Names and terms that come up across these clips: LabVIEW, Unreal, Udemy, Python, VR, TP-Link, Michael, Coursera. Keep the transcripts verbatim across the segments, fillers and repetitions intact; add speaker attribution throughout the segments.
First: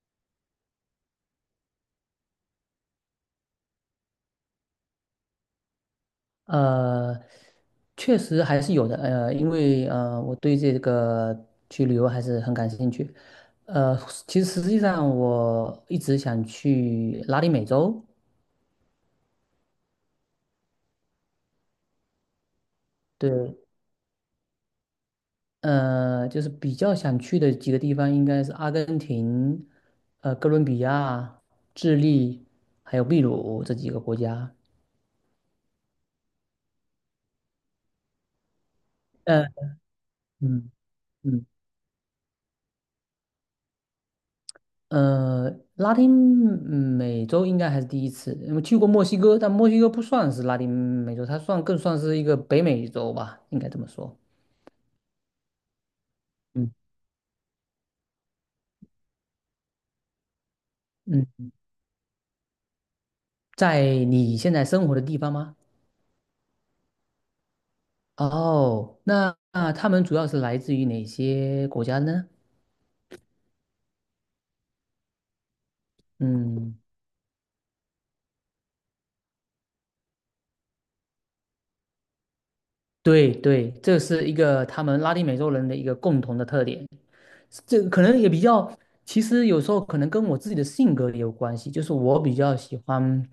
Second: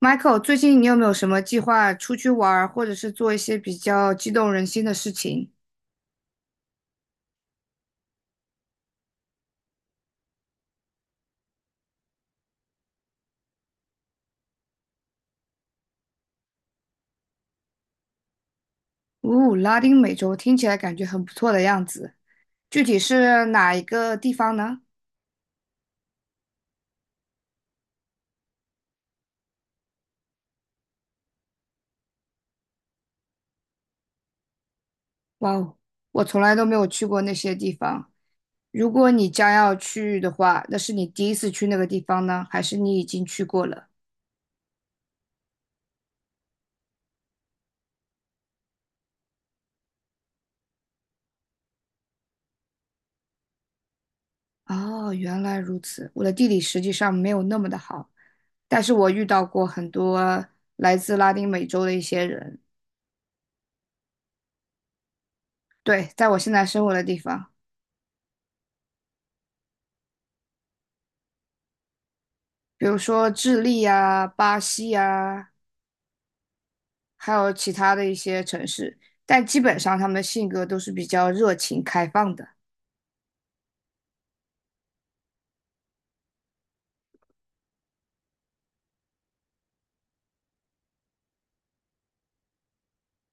Speaker 1: Michael，最近你有没有什么计划出去玩儿，或者是做一些比较激动人心的事情？
Speaker 2: 呃，确实还是有的，呃，因为呃，我对这个去旅游还是很感兴趣。呃，其实实际上我一直想去拉丁美洲。
Speaker 1: 哦，拉丁美洲听起来感觉很不错的样子，具体是
Speaker 2: 对，
Speaker 1: 哪一个地方呢？
Speaker 2: 呃，就是比较想去的几个地方应该是阿根廷、呃，哥伦比亚、智利，还有秘鲁这几个国家。
Speaker 1: 哇哦，我从来都没有去过那些地方。如果你
Speaker 2: 呃，
Speaker 1: 将要去的话，
Speaker 2: 嗯
Speaker 1: 那是你第一
Speaker 2: 嗯。
Speaker 1: 次去那个地方呢，还是你已经去过了？
Speaker 2: 呃，拉丁嗯美洲应该还是第一次，因为去过墨西哥，但墨西哥不算是拉丁美洲，它算更算是一个北美洲吧，应该这么说。
Speaker 1: 哦，原来如此。我的地理
Speaker 2: 嗯
Speaker 1: 实际上没有那么的好，但是我遇到过很多来自
Speaker 2: 嗯，
Speaker 1: 拉丁美洲的一些人，
Speaker 2: 在你现在生活的地方吗？
Speaker 1: 对，在我现在生活的地方。
Speaker 2: 哦，那那他们主要是来自于哪些国家呢？
Speaker 1: 比如说智利啊、巴西啊，
Speaker 2: 嗯，
Speaker 1: 还有其他的一些城市，但基本上他们的性格都是比较热情开放的。
Speaker 2: 对对，这是一个他们拉丁美洲人的一个共同的特点，这个可能也比较，其实有时候可能跟我自己的性格也有关系，就是我比较喜欢。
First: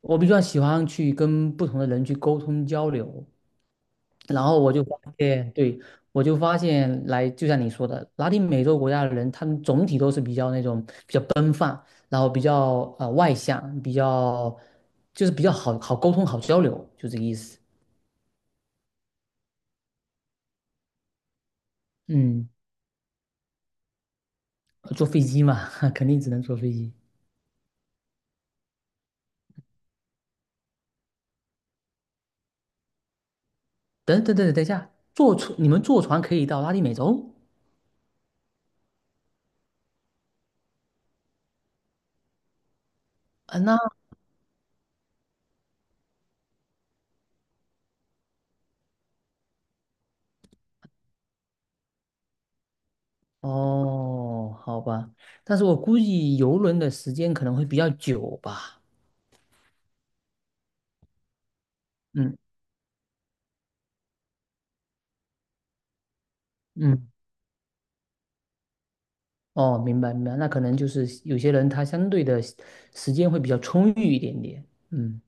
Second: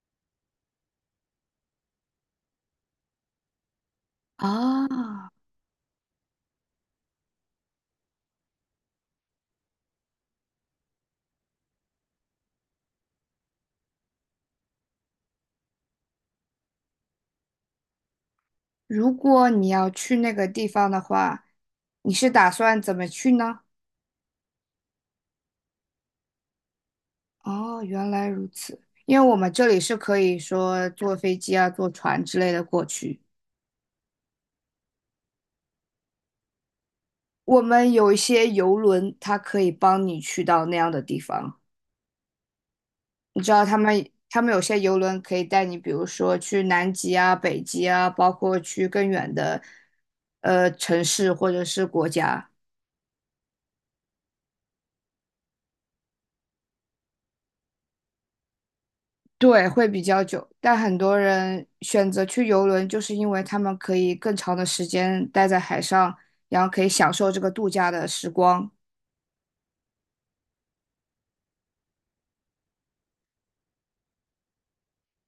Speaker 2: 我比较喜欢去跟不同的人去沟通交流，然后我就
Speaker 1: 啊，
Speaker 2: 发现，对，我就发现来，就像你说的，拉丁美洲国家的人，他们总体都是比较那种比较奔放，然后比较呃外向，比较就是比较好好沟通、好交流，就这个意思。
Speaker 1: 如果你要去那个地方的话，你是
Speaker 2: 嗯，
Speaker 1: 打算怎么去呢？
Speaker 2: 坐飞机嘛，肯定只能坐飞机。
Speaker 1: 哦，原来如此。因为我们这里是可以说坐飞机啊、坐船之类的过去，
Speaker 2: 等等等等等一下，坐船你们坐船可以到拉丁美洲？
Speaker 1: 我们有一些游轮，它可以帮你去到那样的地方。你知
Speaker 2: 啊，
Speaker 1: 道他
Speaker 2: 那
Speaker 1: 们他们有些游轮可以带你，比如说去南极啊、北极啊，包括去更远的呃城市或者是国家。
Speaker 2: 哦，好吧，但是我估计游轮的时间可能会比较久吧。
Speaker 1: 对，会比较久，但很多人选择
Speaker 2: 嗯
Speaker 1: 去游轮，就是因为他们可以更长的时间待在海上，然后可以
Speaker 2: 嗯，
Speaker 1: 享受这个度假的时光。
Speaker 2: 哦，明白明白，那可能就是有些人他相对的时间会比较充裕一点点。嗯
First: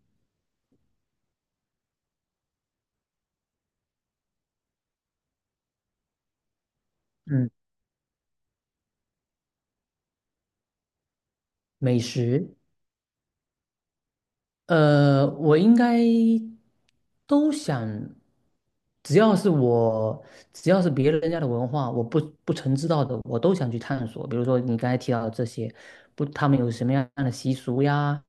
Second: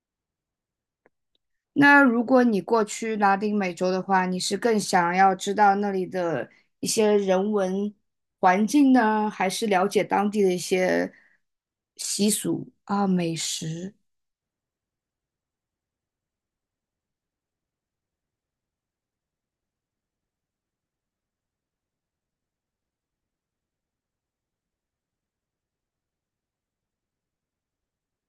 Speaker 1: 那如果你过去拉丁美洲的话，你是更想要知道那里的一些人
Speaker 2: 嗯，
Speaker 1: 文环境呢，还是了解当地的一些
Speaker 2: 美
Speaker 1: 习
Speaker 2: 食，
Speaker 1: 俗啊、美食？
Speaker 2: 呃，我应该都想，只要是我，只要是别人家的文化，我不不曾知道的，我都想去探索。比如说你刚才提到的这些，不，他们有什么样的习俗呀？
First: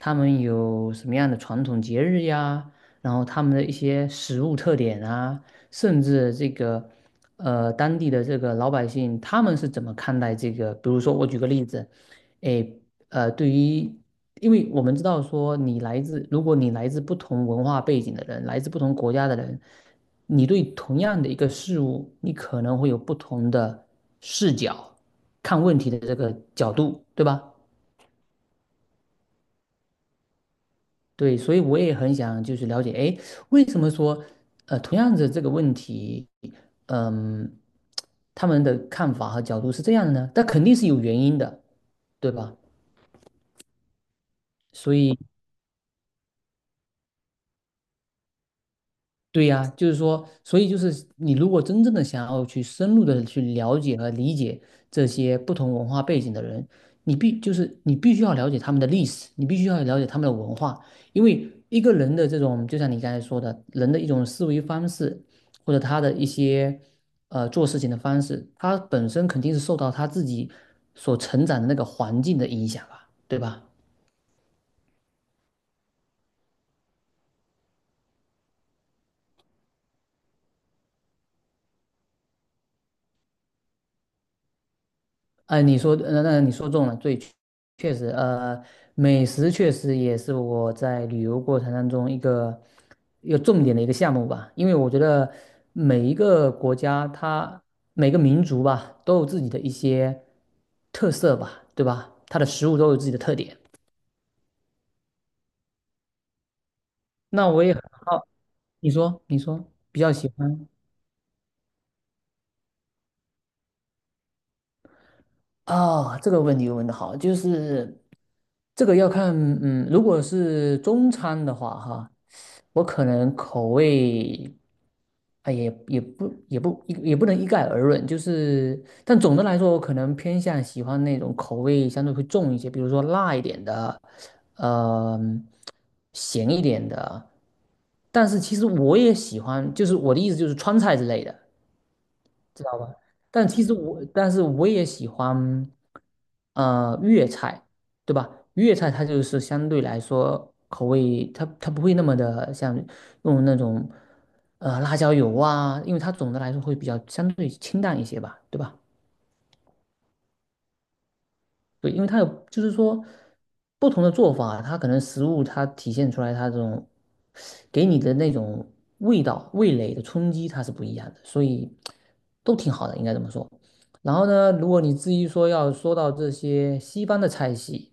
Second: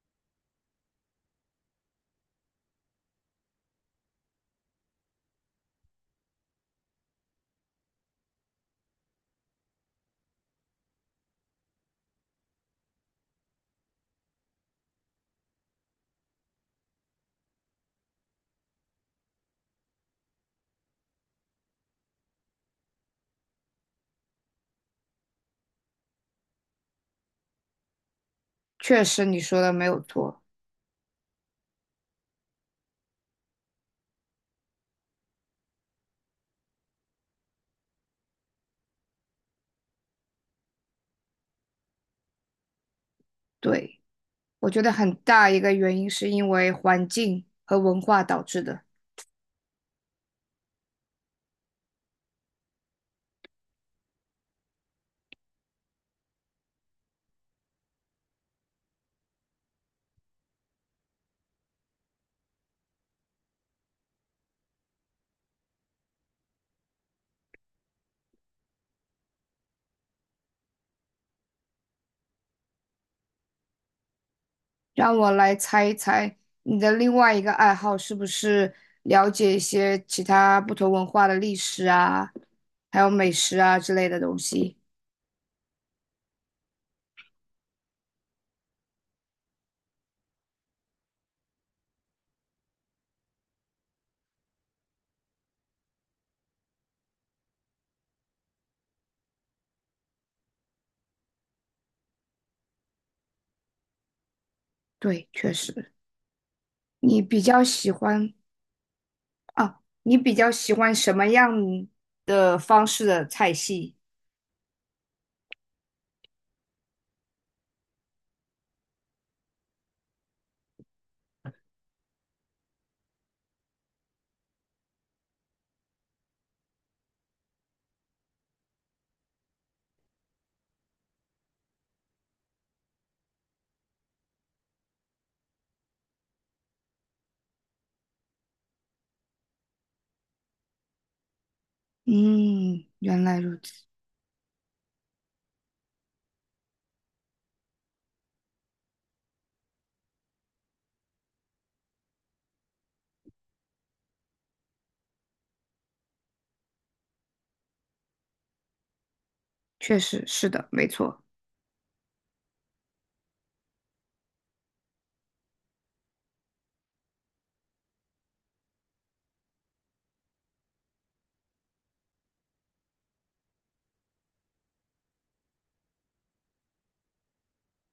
Speaker 2: 他们有什么样的传统节日呀？然后他们的一些食物特点啊，甚至这个呃当地的这个老百姓他们是怎么看待这个？比如说我举个例子。哎诶呃，对于，因为我们知道说，你来自，如果你来自不同文化背景的人，来自不同国家的人，你对同样的一个事物，你可能会有不同的视角，看问题的这个角度，对吧？
Speaker 1: 确实，你说的没有错。
Speaker 2: 对，所以我也很想就是了解，哎，为什么说，呃，同样的这个问题，嗯，他们的看法和角度是这样的呢？但肯定是有原因的，对吧？
Speaker 1: 对，我觉得
Speaker 2: 所
Speaker 1: 很
Speaker 2: 以。
Speaker 1: 大一个原因是因为环境和文化导致的。
Speaker 2: 对呀，就是说，所以就是你如果真正的想要去深入的去了解和理解这些不同文化背景的人，你必就是你必须要了解他们的历史，你必须要了解他们的文化，因为一个人的这种，就像你刚才说的，人的一种思维方式，或者他的一些呃做事情的方式，他本身肯定是受到他自己所成长的那个环境的影响吧，对吧？
Speaker 1: 让我来猜一猜，你的另外一个爱好是不是了解一些其他不同文化的历史啊，还有美食啊之类的东西？
Speaker 2: 呃，你说，那那你说中了，对，确实，呃，美食确实也是我在旅游过程当中一个有重点的一个项目吧，因为我觉得每一个国家它每个民族吧都有自己的一些特色吧，对吧？它的食物都有自己的特点。
Speaker 1: 对，确实，你比
Speaker 2: 那我
Speaker 1: 较
Speaker 2: 也很
Speaker 1: 喜
Speaker 2: 好，
Speaker 1: 欢
Speaker 2: 你说，你说，
Speaker 1: 啊，
Speaker 2: 比较
Speaker 1: 你
Speaker 2: 喜
Speaker 1: 比较
Speaker 2: 欢。
Speaker 1: 喜欢什么样的方式的菜系？
Speaker 2: 啊，这个问题问的好，就是这个要看，嗯，如果是中餐的话，哈，我可能口味啊也也不也不也也不能一概而论，就是但总的来说，我可能偏向喜欢那种口味相对会重一些，比如说辣一点的，呃，咸一点的，但是其实我也喜欢，就是我的意思就是川菜之类的。知道
Speaker 1: 嗯，
Speaker 2: 吧？
Speaker 1: 原来
Speaker 2: 但
Speaker 1: 如
Speaker 2: 其实
Speaker 1: 此，
Speaker 2: 我，但是我也喜欢，呃，粤菜，对吧？粤菜它就是相对来说口味，它它不会那么的像用那种，呃，辣椒油啊，因为它总的来说会比较相对清淡一些吧，对吧？
Speaker 1: 确实是的，没错，
Speaker 2: 对，因为它有，就是说不同的做法，它可能食物它体现出来它这种给你的那种味道、味蕾的冲击，它是不一样的，所以都挺好的，应该这么说。然后呢，如果你至于说要说到这些西方的菜系，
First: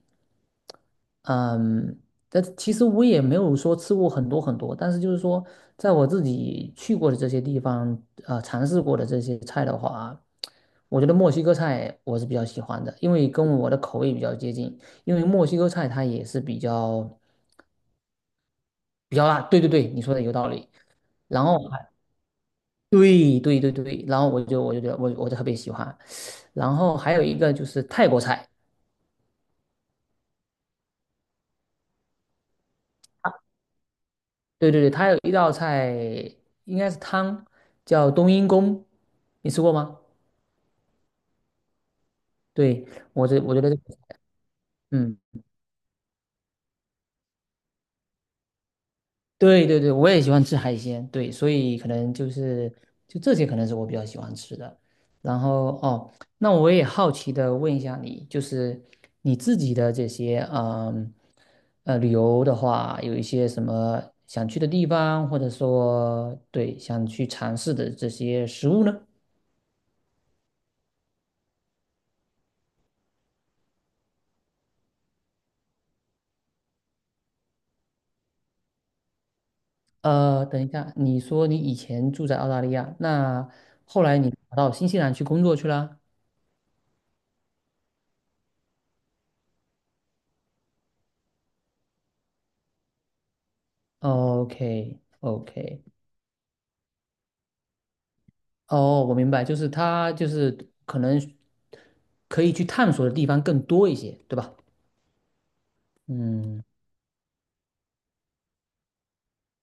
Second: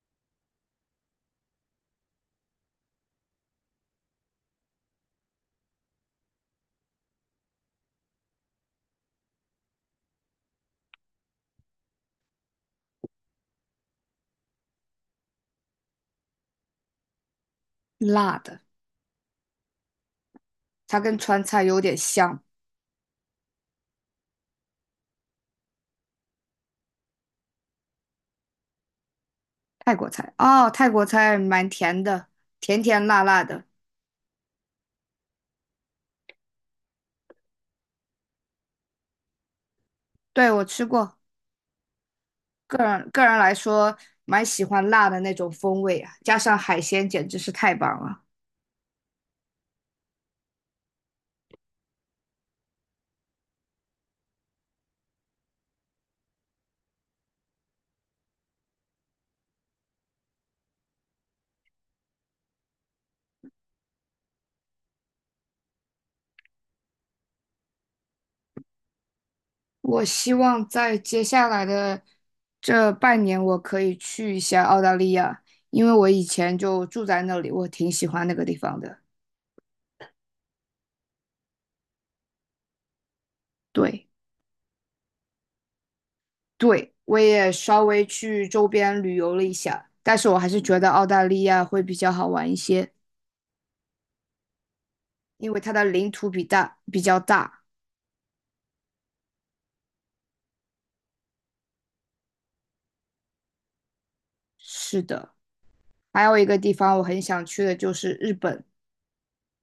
Speaker 2: 嗯，但其实我也没有说吃过很多很多，但是就是说，在我自己去过的这些地方，呃，尝试过的这些菜的话，我觉得墨西哥菜我是比较喜欢的，因为跟我的口味比较接近。因为墨西哥菜它也是比较
Speaker 1: 辣的，
Speaker 2: 比较辣，对对对，你说的有道理。
Speaker 1: 它跟川
Speaker 2: 然后
Speaker 1: 菜有
Speaker 2: 还
Speaker 1: 点像，
Speaker 2: 对对对对，然后我就我就觉得我我就特别喜欢。然后还有一个就是泰国菜。
Speaker 1: 泰国菜哦，泰国菜蛮甜的，甜甜辣辣的，
Speaker 2: 对对对，它有一道菜应该是汤，叫冬阴功，你吃过吗？
Speaker 1: 对，我吃过，个
Speaker 2: 对，
Speaker 1: 人个
Speaker 2: 我
Speaker 1: 人
Speaker 2: 这
Speaker 1: 来
Speaker 2: 我觉得这个
Speaker 1: 说蛮喜欢辣
Speaker 2: 嗯，
Speaker 1: 的那种风味啊，加上海鲜简直是太棒了。
Speaker 2: 对对对，我也喜欢吃海鲜，对，所以可能就是就这些可能是我比较喜欢吃的。然后哦，那我也好奇的问一下你，就是你自己的这些嗯呃旅游的话，有一些什么想去的地方，或者说对想去尝试的这些食物呢？
Speaker 1: 我希望在接下来的这半年，我可以去一下澳大利亚，因为我以前就住在那里，我挺喜欢那个地方的。
Speaker 2: 呃，等一下，你说你以前住在澳大利亚，那后
Speaker 1: 对，
Speaker 2: 来你跑到新西兰去工作去啦
Speaker 1: 对，我也稍微去周边旅游了一下，但是我还是觉得澳大利亚会比较好玩一些，
Speaker 2: o k o
Speaker 1: 因
Speaker 2: k
Speaker 1: 为它的领土比大，比较大。
Speaker 2: 哦，我明白，就是他就是可能可以去探索的地方更多一些，对吧？
Speaker 1: 是的，还有一个
Speaker 2: 嗯，
Speaker 1: 地方我很想去的就是日本。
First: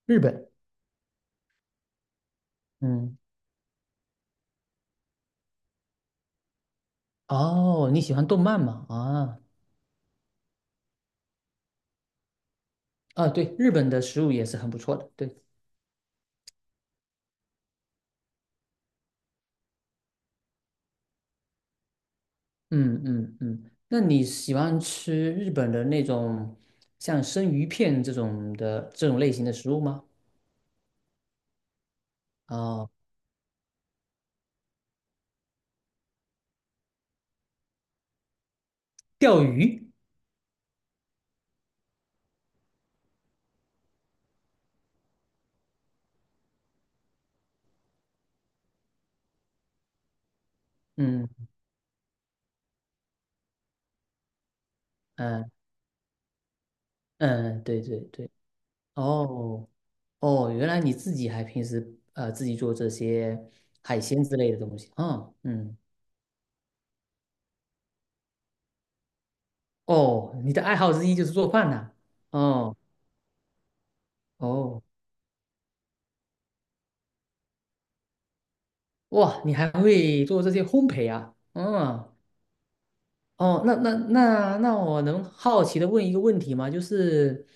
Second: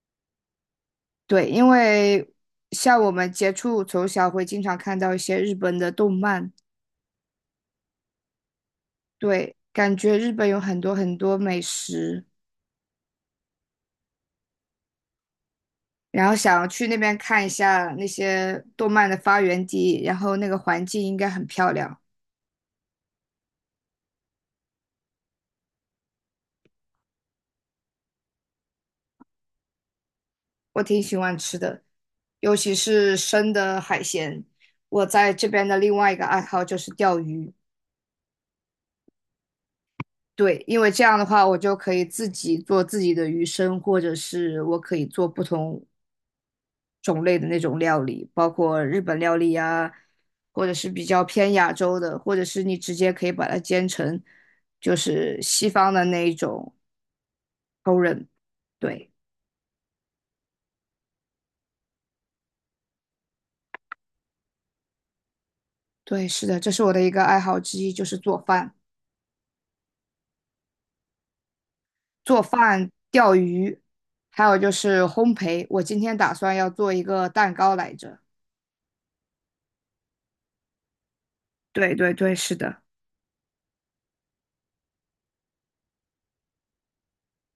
Speaker 2: 日本，
Speaker 1: 对，因为像我
Speaker 2: 嗯，
Speaker 1: 们接触从小会经常看到一些日本的动漫。
Speaker 2: 哦，你喜欢动漫吗？啊，
Speaker 1: 对，感觉日本有很多很多美食，
Speaker 2: 啊，对，日本的食物也是很不错的，对，
Speaker 1: 然后想去那边看一下那些动漫的发源地，然后那个环境应该很漂亮，
Speaker 2: 嗯嗯嗯，那你喜欢吃日本的那种像生鱼片这种的这种类型的食物吗？
Speaker 1: 我挺喜欢吃的，尤其
Speaker 2: 哦
Speaker 1: 是生的海鲜。我在这边的另外一个爱好就是钓鱼，
Speaker 2: 钓鱼。
Speaker 1: 对，因为这样的话我就可以自己做自己的鱼生，或者是我可以做不同种类的那种料理，包括日本料理呀，或者是比较
Speaker 2: 嗯
Speaker 1: 偏亚洲的，或者是你直接可以把它煎成就是
Speaker 2: 嗯
Speaker 1: 西方的那一种
Speaker 2: 嗯，对
Speaker 1: t o
Speaker 2: 对
Speaker 1: r e n
Speaker 2: 对，
Speaker 1: 对
Speaker 2: 哦哦，原来你自己还平时呃自己做这些海鲜之类的东西，嗯嗯。
Speaker 1: 对，是的，这是我的一个爱好之一，就是做饭、
Speaker 2: 哦，你的爱好之一就是做饭呐、
Speaker 1: 做
Speaker 2: 哦
Speaker 1: 饭、钓鱼，还有就
Speaker 2: 哦，
Speaker 1: 是烘焙。我今天打算要做一个蛋糕来着。
Speaker 2: 哇，你还会做这些烘焙啊，
Speaker 1: 对
Speaker 2: 嗯。
Speaker 1: 对对，是的，
Speaker 2: 哦，那那那那我能好奇的问一个问题吗？就是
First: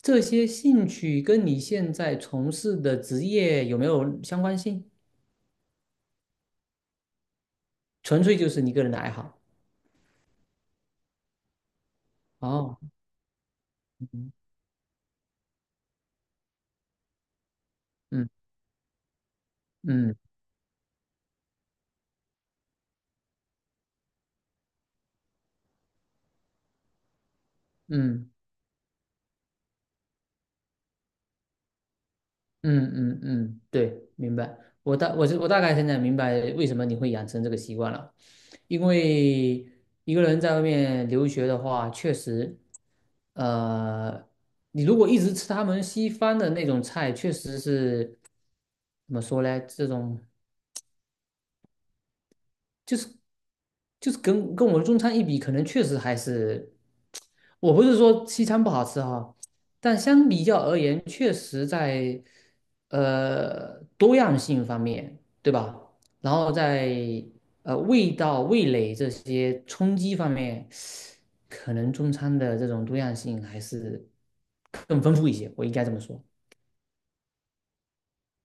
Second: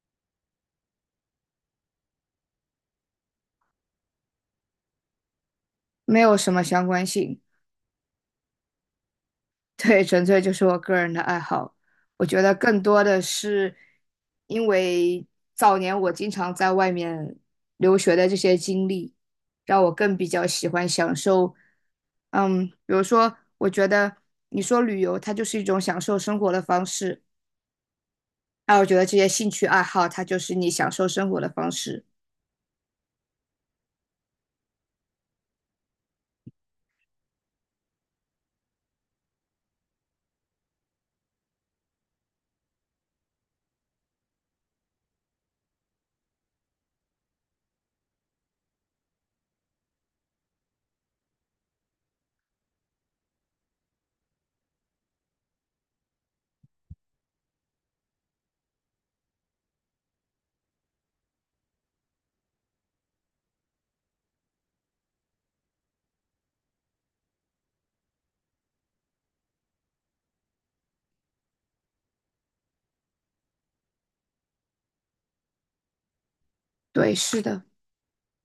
Speaker 2: 这些兴趣跟你现在从事的职业有没有相关性？
Speaker 1: 没有什么相关性。
Speaker 2: 纯粹就是你个人的爱好。
Speaker 1: 对，纯粹就是我个人的爱好。我觉得
Speaker 2: 哦，
Speaker 1: 更多的是
Speaker 2: 嗯
Speaker 1: 因为早年我经常在外面留学的
Speaker 2: 嗯
Speaker 1: 这些经历，让我
Speaker 2: 嗯
Speaker 1: 更比较喜欢享受。嗯，比如说，我觉得你说旅游，它就是一种享受生活的方式。
Speaker 2: 嗯
Speaker 1: 那我觉得这些兴趣爱好，它就是你享受生活的方式。
Speaker 2: 嗯嗯嗯，对，明白。我大我我大概现在明白为什么你会养成这个习惯了，因为一个人在外面留学的话，确实，呃，你如果一直吃他们西方的那种菜，确实是怎么说呢？这种就是就是跟跟我们中餐一比，可能确实还是，我不是说西餐不好吃哈，但相比较而言，确实在呃多样性方面，对吧？然后在呃味道、味蕾这些冲击方面，可能中餐的这种多样性还是更丰富一些，我应该这么说。
Speaker 1: 对，是的，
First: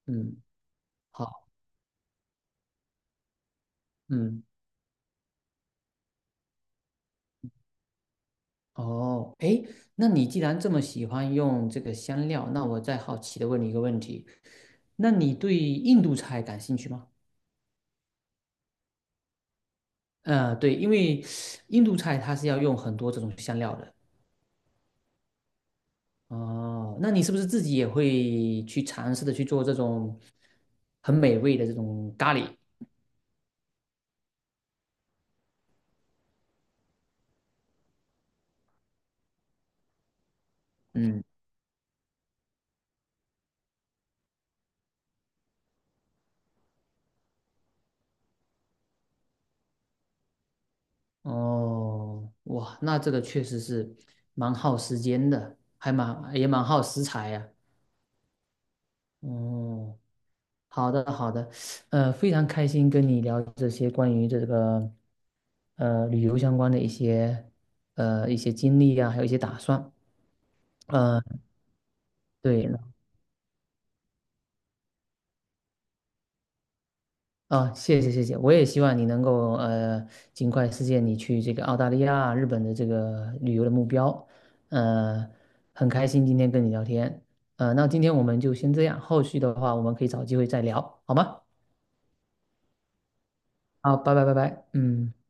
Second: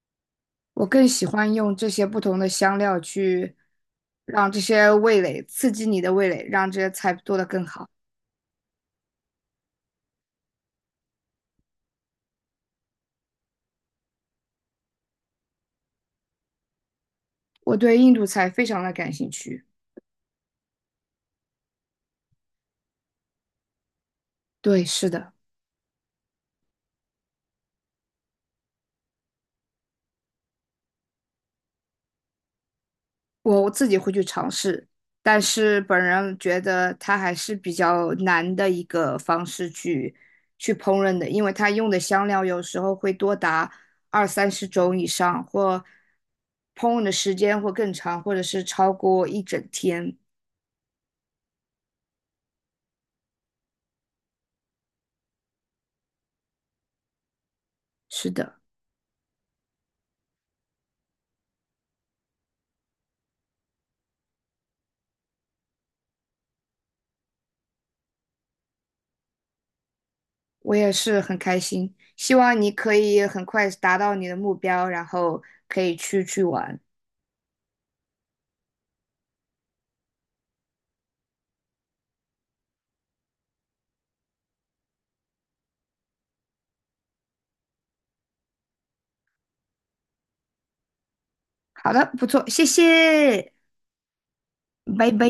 Speaker 2: 嗯，
Speaker 1: 我更喜
Speaker 2: 好，
Speaker 1: 欢用这些不同的香料去
Speaker 2: 嗯。
Speaker 1: 让这些味蕾刺激你的味蕾，让这些菜做得更好。
Speaker 2: 哦，诶，那你既然这么喜欢用这个香料，那我再好奇的问你一个问题，那你对印度菜感兴趣吗？
Speaker 1: 我对印度菜非常的感兴趣。
Speaker 2: 呃，对，因为印度菜它是要用很多这种香料的。
Speaker 1: 对，是的，
Speaker 2: 哦，那你是不是自己也会去尝试的去做这种很美味的这种咖喱？
Speaker 1: 我自己会去尝试，但是本人觉得它还是比较难的一个方式去去烹饪
Speaker 2: 嗯，
Speaker 1: 的，因为它用的香料有时候会多达二三十种以上，或烹饪的时间会更长，或者是超过一整天。
Speaker 2: 哦，哇，那这个确实是蛮耗时间的，还蛮也蛮耗食材呀、
Speaker 1: 是的，
Speaker 2: 哦，好的，好的，呃，非常开心跟你聊这些关于这个呃旅游相关的一些呃一些经历啊，还有一些打算。
Speaker 1: 我也是
Speaker 2: 呃，
Speaker 1: 很开心，希望
Speaker 2: 对
Speaker 1: 你
Speaker 2: 了，
Speaker 1: 可以很快达到你的目标，然后可以去去玩。
Speaker 2: 啊，谢谢谢谢，我也希望你能够呃尽快实现你去这个澳大利亚、日本的这个旅游的目标。呃，很开心今天跟你聊天。呃，那今天我们就先这样，后续的话我们可以找机会再聊，好吗？
Speaker 1: 好的，不错，谢谢。
Speaker 2: 好，拜拜拜拜，
Speaker 1: 拜
Speaker 2: 嗯。
Speaker 1: 拜。